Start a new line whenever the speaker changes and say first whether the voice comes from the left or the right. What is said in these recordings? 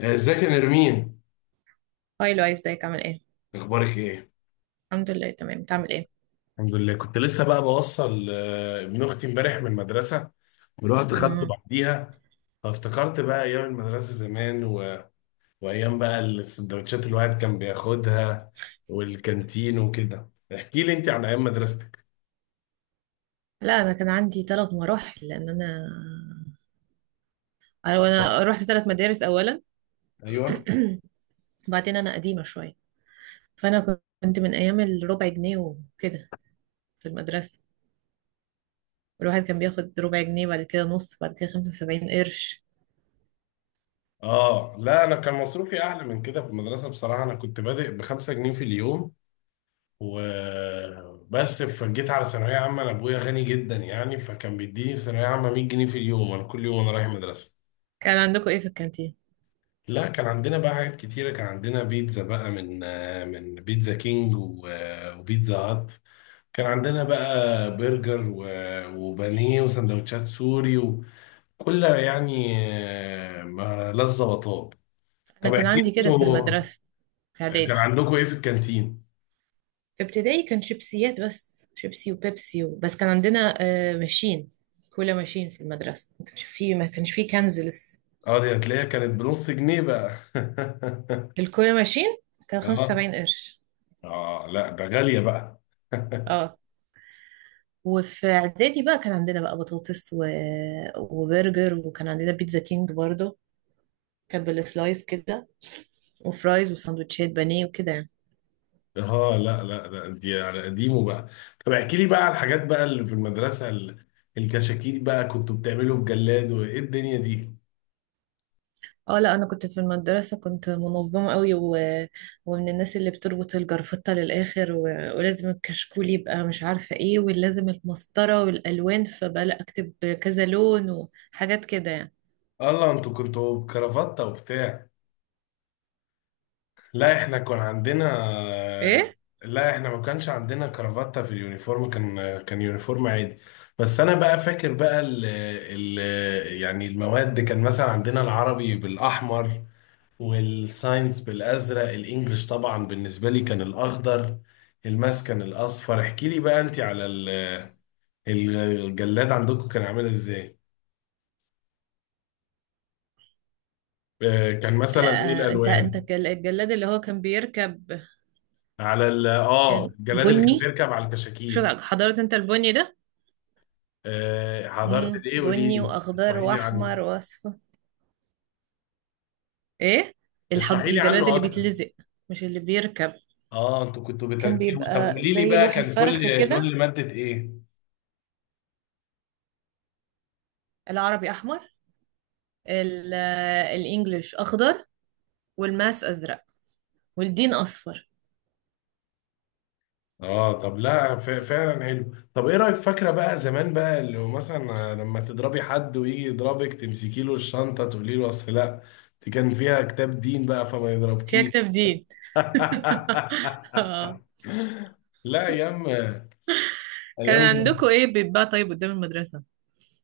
left: ازيك يا نرمين؟
right: هاي، لو ازيك عامل ايه؟
left: اخبارك ايه؟
right: الحمد لله، تمام. بتعمل ايه؟
left: الحمد لله. كنت لسه بقى بوصل، ابن اختي امبارح من المدرسه، ورحت خدته
right: مم.
left: بعديها. فافتكرت بقى ايام المدرسه زمان وايام بقى السندوتشات اللي الواحد كان بياخدها، والكانتين وكده. احكي لي انت عن ايام مدرستك.
right: لا، انا كان عندي ثلاث مراحل لان انا رحت ثلاث مدارس. اولا
left: ايوه.
right: وبعدين انا قديمه شويه، فانا كنت من ايام الربع جنيه وكده. في المدرسه الواحد كان بياخد ربع جنيه، بعد كده نص، بعد كده 75 قرش.
left: اه لا، انا كان مصروفي اعلى من كده في المدرسه، بصراحه انا كنت بادئ ب5 جنيه في اليوم وبس. فجيت على ثانوية عامة، أنا أبويا غني جدا يعني، فكان بيديني ثانوية عامة 100 جنيه في اليوم، أنا كل يوم أنا رايح المدرسة.
right: كان عندكم ايه في الكانتين؟
left: لا كان عندنا بقى حاجات كتيرة، كان عندنا بيتزا بقى، من من بيتزا كينج وبيتزا هات. كان عندنا بقى برجر وبانيه وسندوتشات سوري، وكلها يعني ما لذة وطاب.
right: انا
left: طب
right: كان
left: احكي
right: عندي
left: لي
right: كده في
left: انتوا،
right: المدرسه. في
left: كان
right: اعدادي.
left: عندكم ايه في الكانتين؟
right: في ابتدائي كان شيبسيات، بس شيبسي وبيبسي، بس كان عندنا ماشين كولا، ماشين في المدرسه، ما كانش فيه كنز.
left: اه، دي هتلاقيها كانت بنص جنيه بقى.
right: الكوري ماشين كان
left: اه.
right: 75 قرش.
left: اه لا ده غالية بقى.
right: اه، وفي اعدادي بقى كان عندنا بقى بطاطس و... وبرجر، وكان عندنا بيتزا كينج برضو، كان بالسلايس كده، وفرايز، وساندوتشات بانيه وكده يعني.
left: اه لا لا لا، دي على قديمه بقى. طب احكي لي بقى على الحاجات بقى اللي في المدرسة، الكشاكيل بقى، كنتوا بتعملوا بجلاد وايه الدنيا دي؟
right: اه، لا، انا كنت في المدرسه كنت منظمه قوي، و... ومن الناس اللي بتربط الجرفطه للاخر، و... ولازم الكشكول يبقى مش عارفه ايه، ولازم المسطره والالوان، فبقى لا اكتب كذا لون وحاجات كده يعني.
left: الله، انتوا كنتوا بكرافتة وبتاع؟ لا احنا كان عندنا.
right: ايه،
left: لا احنا ما كانش عندنا كرافتة في اليونيفورم، كان يونيفورم عادي. بس انا بقى فاكر بقى، ال ال يعني المواد، كان مثلا عندنا العربي بالاحمر، والساينس بالازرق، الانجليش طبعا بالنسبه لي كان الاخضر، الماس كان الاصفر. احكي لي بقى انت على الجلاد عندكم كان عامل ازاي؟ كان مثلا ايه
right: لا، انت
left: الالوان؟
right: الجلاد اللي هو كان بيركب.
left: على
right: كان
left: الجلاد اللي كان
right: بني.
left: بيركب على
right: شو
left: الكشاكيل.
right: حضرت انت البني ده؟
left: حضرت الايه، قولي
right: بني
left: لي
right: واخضر
left: اشرحي لي عنه.
right: واحمر واصفر. ايه،
left: اشرحي لي
right: الجلاد
left: عنه
right: اللي
left: اكتر.
right: بيتلزق، مش اللي بيركب.
left: اه انتوا كنتوا
right: كان
left: بتركبوا؟ طب
right: بيبقى
left: قولي لي
right: زي
left: بقى،
right: لوح
left: كان كل
right: الفرخ
left: لون
right: كده.
left: لمادة ايه؟
right: العربي احمر، ال... آه، الانجليش اخضر، والماس ازرق، والدين اصفر.
left: اه طب لا، فعلا حلو. طب ايه رايك، فاكره بقى زمان بقى، اللي هو مثلا لما تضربي حد ويجي يضربك تمسكي له الشنطه تقولي له اصل لا، دي كان فيها كتاب دين بقى فما
right: فيها
left: يضربكيش؟
right: كتاب دين. آه.
left: لا، ايام ايام
right: كان
left: دي.
right: عندكم ايه بيتباع طيب قدام المدرسة؟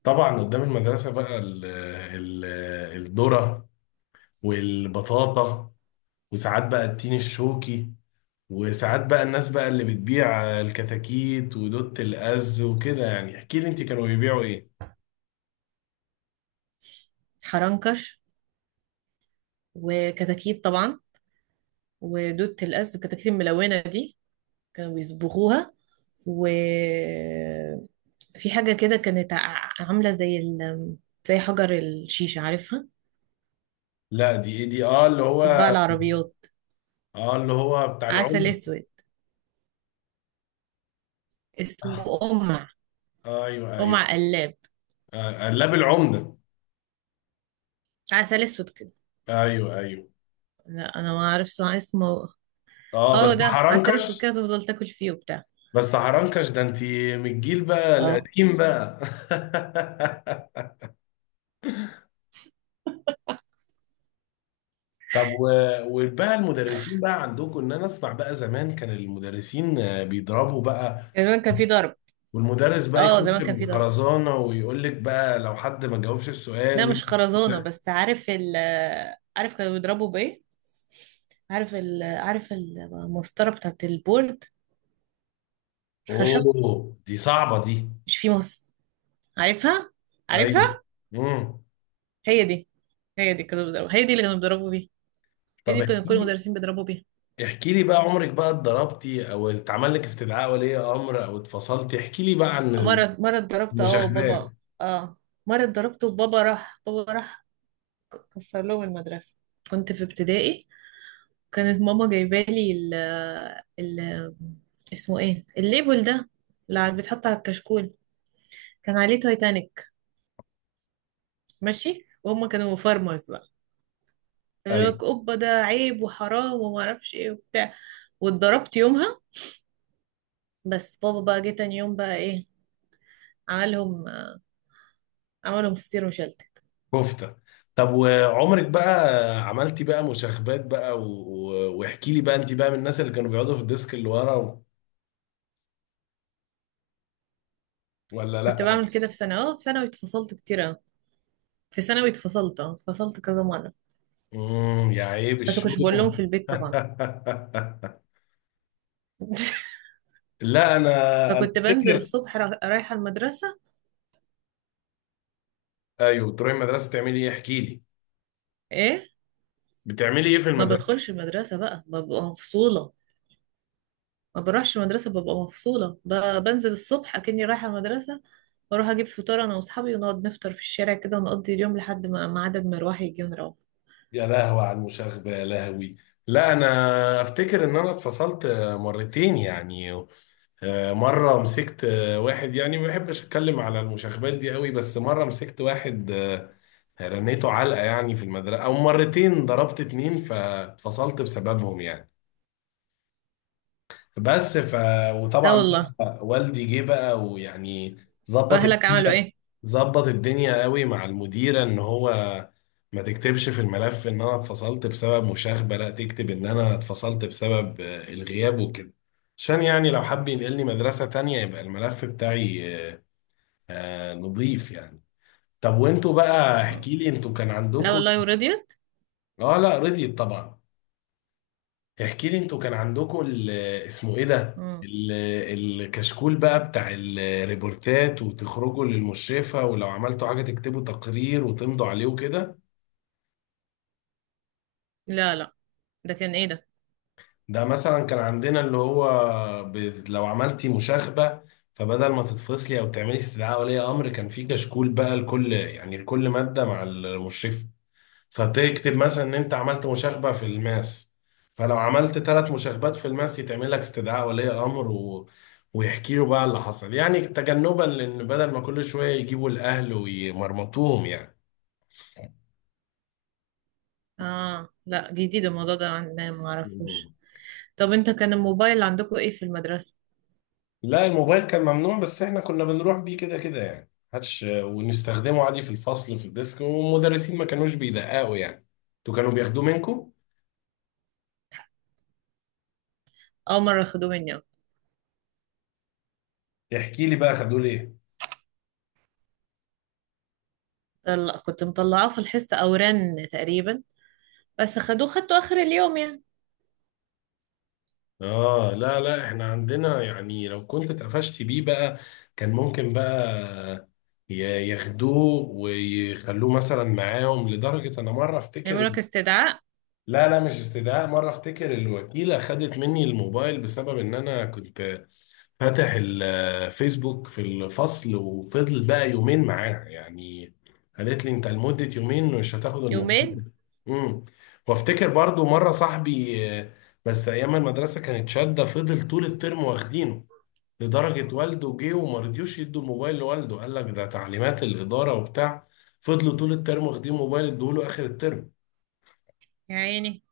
left: طبعا قدام المدرسه بقى ال ال الذره، والبطاطا، وساعات بقى التين الشوكي، وساعات بقى الناس بقى اللي بتبيع الكتاكيت ودوت الأز وكده يعني. احكي لي انت، كانوا بيبيعوا ايه؟
right: حرنكش وكتاكيت طبعا ودودة الأسد، الكتاكيت الملونة دي كانوا بيصبغوها، و في حاجة كده كانت عاملة زي حجر الشيشة، عارفها؟
left: لا دي ايه دي؟ اه اللي هو.
right: بتتباع العربيات.
left: اه اللي هو بتاع
right: عسل
left: العمدة.
right: اسود. اسمه قمع.
left: آه ايوه ايوه.
right: قمع قلاب.
left: آه، قلاب العمدة.
right: عسل اسود كده.
left: ايوه ايوه.
right: لا، انا ما اعرفش ما اسمه.
left: اه،
right: اه،
left: بس
right: ده عسل اسود
left: حرنكش.
right: كده، تفضل تاكل فيه وبتاع.
left: بس حرنكش ده، انت من الجيل بقى
right: اه،
left: القديم بقى. طب وبقى المدرسين بقى عندكم، ان انا اسمع بقى زمان كان المدرسين بيضربوا بقى،
right: زمان كان في ضرب.
left: والمدرس بقى يخش
right: اه، زمان كان في ضرب.
left: بالخرزانة ويقول لك بقى لو حد ما جاوبش السؤال
right: ده
left: مين.
right: مش خرزانة، بس عارف كانوا بيضربوا بايه؟ عارف المسطرة بتاعت البورد الخشب؟
left: اوه، دي صعبة دي.
right: مش في مص. عارفها.
left: ايوه.
right: عارفها.
left: امم.
right: هي دي هي دي كانوا بيضربوا، هي دي اللي كانوا بيضربوا بيها، هي
left: طب
right: دي كانوا كل
left: احكي
right: المدرسين بيضربوا بيها.
left: احكي لي بقى عمرك بقى اتضربتي او اتعمل لك استدعاء ولي امر او اتفصلتي، احكي لي بقى عن
right: مرة اتضربت
left: المشاغبات.
right: وبابا. اه، مرة اتضربت وبابا، راح كسر لهم المدرسة. كنت في ابتدائي. كانت ماما جايبالي ال ال اسمه ايه الليبل ده اللي بيتحط على الكشكول، كان عليه تايتانيك ماشي، وهم كانوا فارمرز بقى، يقول
left: ايوه.
right: لك اوبا ده عيب وحرام وما اعرفش ايه وبتاع. واتضربت يومها. بس بابا بقى جه تاني يوم بقى ايه، عملهم، عملهم فطير وشلتت.
left: كفته. طب وعمرك بقى عملتي بقى مشاغبات بقى واحكي لي بقى انت بقى من الناس اللي كانوا بيقعدوا في الديسك اللي ورا ولا
right: كنت
left: لا؟
right: بعمل كده في ثانوي. اه، في ثانوي اتفصلت كتير أوي. في ثانوي اتفصلت كذا مرة.
left: امم، يا عيب
right: بس ما كنتش بقول لهم في
left: الشوم.
right: البيت طبعا.
left: لا انا
right: فكنت بنزل
left: افتكر.
right: الصبح رايحة المدرسة.
left: ايوه، تروحي المدرسه تعملي ايه؟ احكي لي،
right: ايه،
left: بتعملي ايه في
right: ما
left: المدرسه؟
right: بدخلش المدرسة بقى ببقى مفصولة. ما بروحش المدرسة ببقى مفصولة، بنزل الصبح أكني رايحة المدرسة، واروح اجيب فطار انا واصحابي، ونقعد نفطر في الشارع كده، ونقضي اليوم لحد ما ميعاد المروح يجي ونروح.
left: يا لهوي على المشاغبة، يا لهوي. لا انا افتكر ان انا اتفصلت مرتين يعني. مرة مسكت واحد، يعني ما بحبش اتكلم على المشاغبات دي قوي، بس مرة مسكت واحد رنيته علقة يعني في المدرسة، او مرتين ضربت اتنين فاتفصلت بسببهم يعني. بس ف
right: لا
left: وطبعا
right: والله.
left: بقى والدي جه بقى ويعني ظبط
right: واهلك عملوا
left: الدنيا.
right: ايه؟
left: ظبط الدنيا قوي مع المديره، ان هو ما تكتبش في الملف ان انا اتفصلت بسبب مشاغبه، لا تكتب ان انا اتفصلت بسبب الغياب وكده، عشان يعني لو حب ينقلني مدرسه تانية يبقى الملف بتاعي نظيف يعني. طب وانتوا بقى،
right: مم.
left: احكي لي انتوا كان
right: لا
left: عندكم.
right: والله، ورضيت.
left: اه لا، رضيت طبعا. احكي لي انتوا كان عندكم اسمه ايه ده،
right: مم.
left: ال- الكشكول بقى بتاع الريبورتات، وتخرجوا للمشرفة، ولو عملتوا حاجة تكتبوا تقرير وتمضوا عليه وكده.
right: لا لا، ده كان ايه ده؟
left: ده مثلا كان عندنا اللي هو، لو عملتي مشاغبة، فبدل ما تتفصلي او تعملي استدعاء ولي امر، كان في كشكول بقى لكل يعني لكل مادة مع المشرفة، فتكتب مثلا ان انت عملت مشاغبة في الماس، فلو عملت 3 مشاغبات في الماس يتعمل لك استدعاء ولي امر، ويحكي له بقى اللي حصل يعني، تجنبا لان بدل ما كل شوية يجيبوا الاهل ويمرمطوهم يعني.
right: اه، لا، جديد الموضوع ده عندنا، ما
left: مم.
right: اعرفوش. طب، انت كان الموبايل عندكم ايه في المدرسة؟
left: لا الموبايل كان ممنوع، بس احنا كنا بنروح بيه كده كده يعني هاتش، ونستخدمه عادي في الفصل في الديسك، والمدرسين ما كانوش بيدققوا يعني. انتوا كانوا بياخدوه منكم؟
right: اول مرة خدوه مني.
left: احكي لي بقى خدوه ليه.
right: طلع كنت مطلعاه في الحصة او رن تقريبا. بس خدوه، خدته اخر اليوم يعني.
left: اه لا لا، احنا عندنا يعني لو كنت اتقفشت بيه بقى كان ممكن بقى ياخدوه ويخلوه مثلا معاهم، لدرجة انا مرة افتكر،
right: يعملوا لك استدعاء؟
left: لا لا مش استدعاء، مرة افتكر الوكيلة خدت مني الموبايل بسبب ان انا كنت فاتح الفيسبوك في الفصل، وفضل بقى يومين معاها يعني، قالت لي انت لمدة يومين مش هتاخد
right: يومين؟
left: الموبايل. امم. وافتكر برضو مرة صاحبي، بس ايام المدرسة كانت شادة، فضل طول الترم واخدينه، لدرجة والده جه وما رضيوش يدوا الموبايل لوالده، قال لك ده تعليمات الإدارة وبتاع. فضلوا طول الترم واخدين موبايل، ادوه له آخر الترم.
right: يا عيني.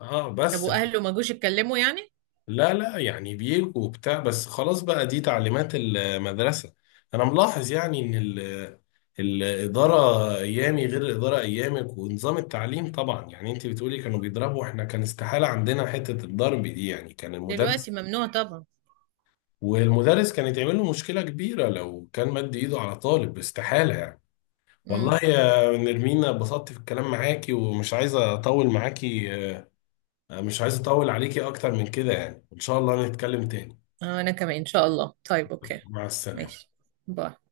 left: اه
right: طب
left: بس.
right: واهله ما جوش يتكلموا يعني؟
left: لا لا يعني بيلكوا وبتاع، بس خلاص بقى دي تعليمات المدرسة. أنا ملاحظ يعني إن الإدارة أيامي غير الإدارة أيامك، ونظام التعليم طبعا، يعني أنت بتقولي كانوا بيضربوا، إحنا كان استحالة عندنا حتة الضرب دي يعني، كان
right: دلوقتي
left: المدرس
right: ممنوع طبعا.
left: والمدرس كان يتعمل له مشكلة كبيرة لو كان مد إيده على طالب، استحالة يعني.
right: امم.
left: والله يا نرمينا اتبسطت في الكلام معاكي، ومش عايزة أطول معاكي، مش عايز أطول عليكي أكتر من كده يعني، إن شاء الله نتكلم تاني.
right: آه، انا كمان ان شاء الله، طيب اوكي.
left: مع السلامة.
right: ماشي. باي.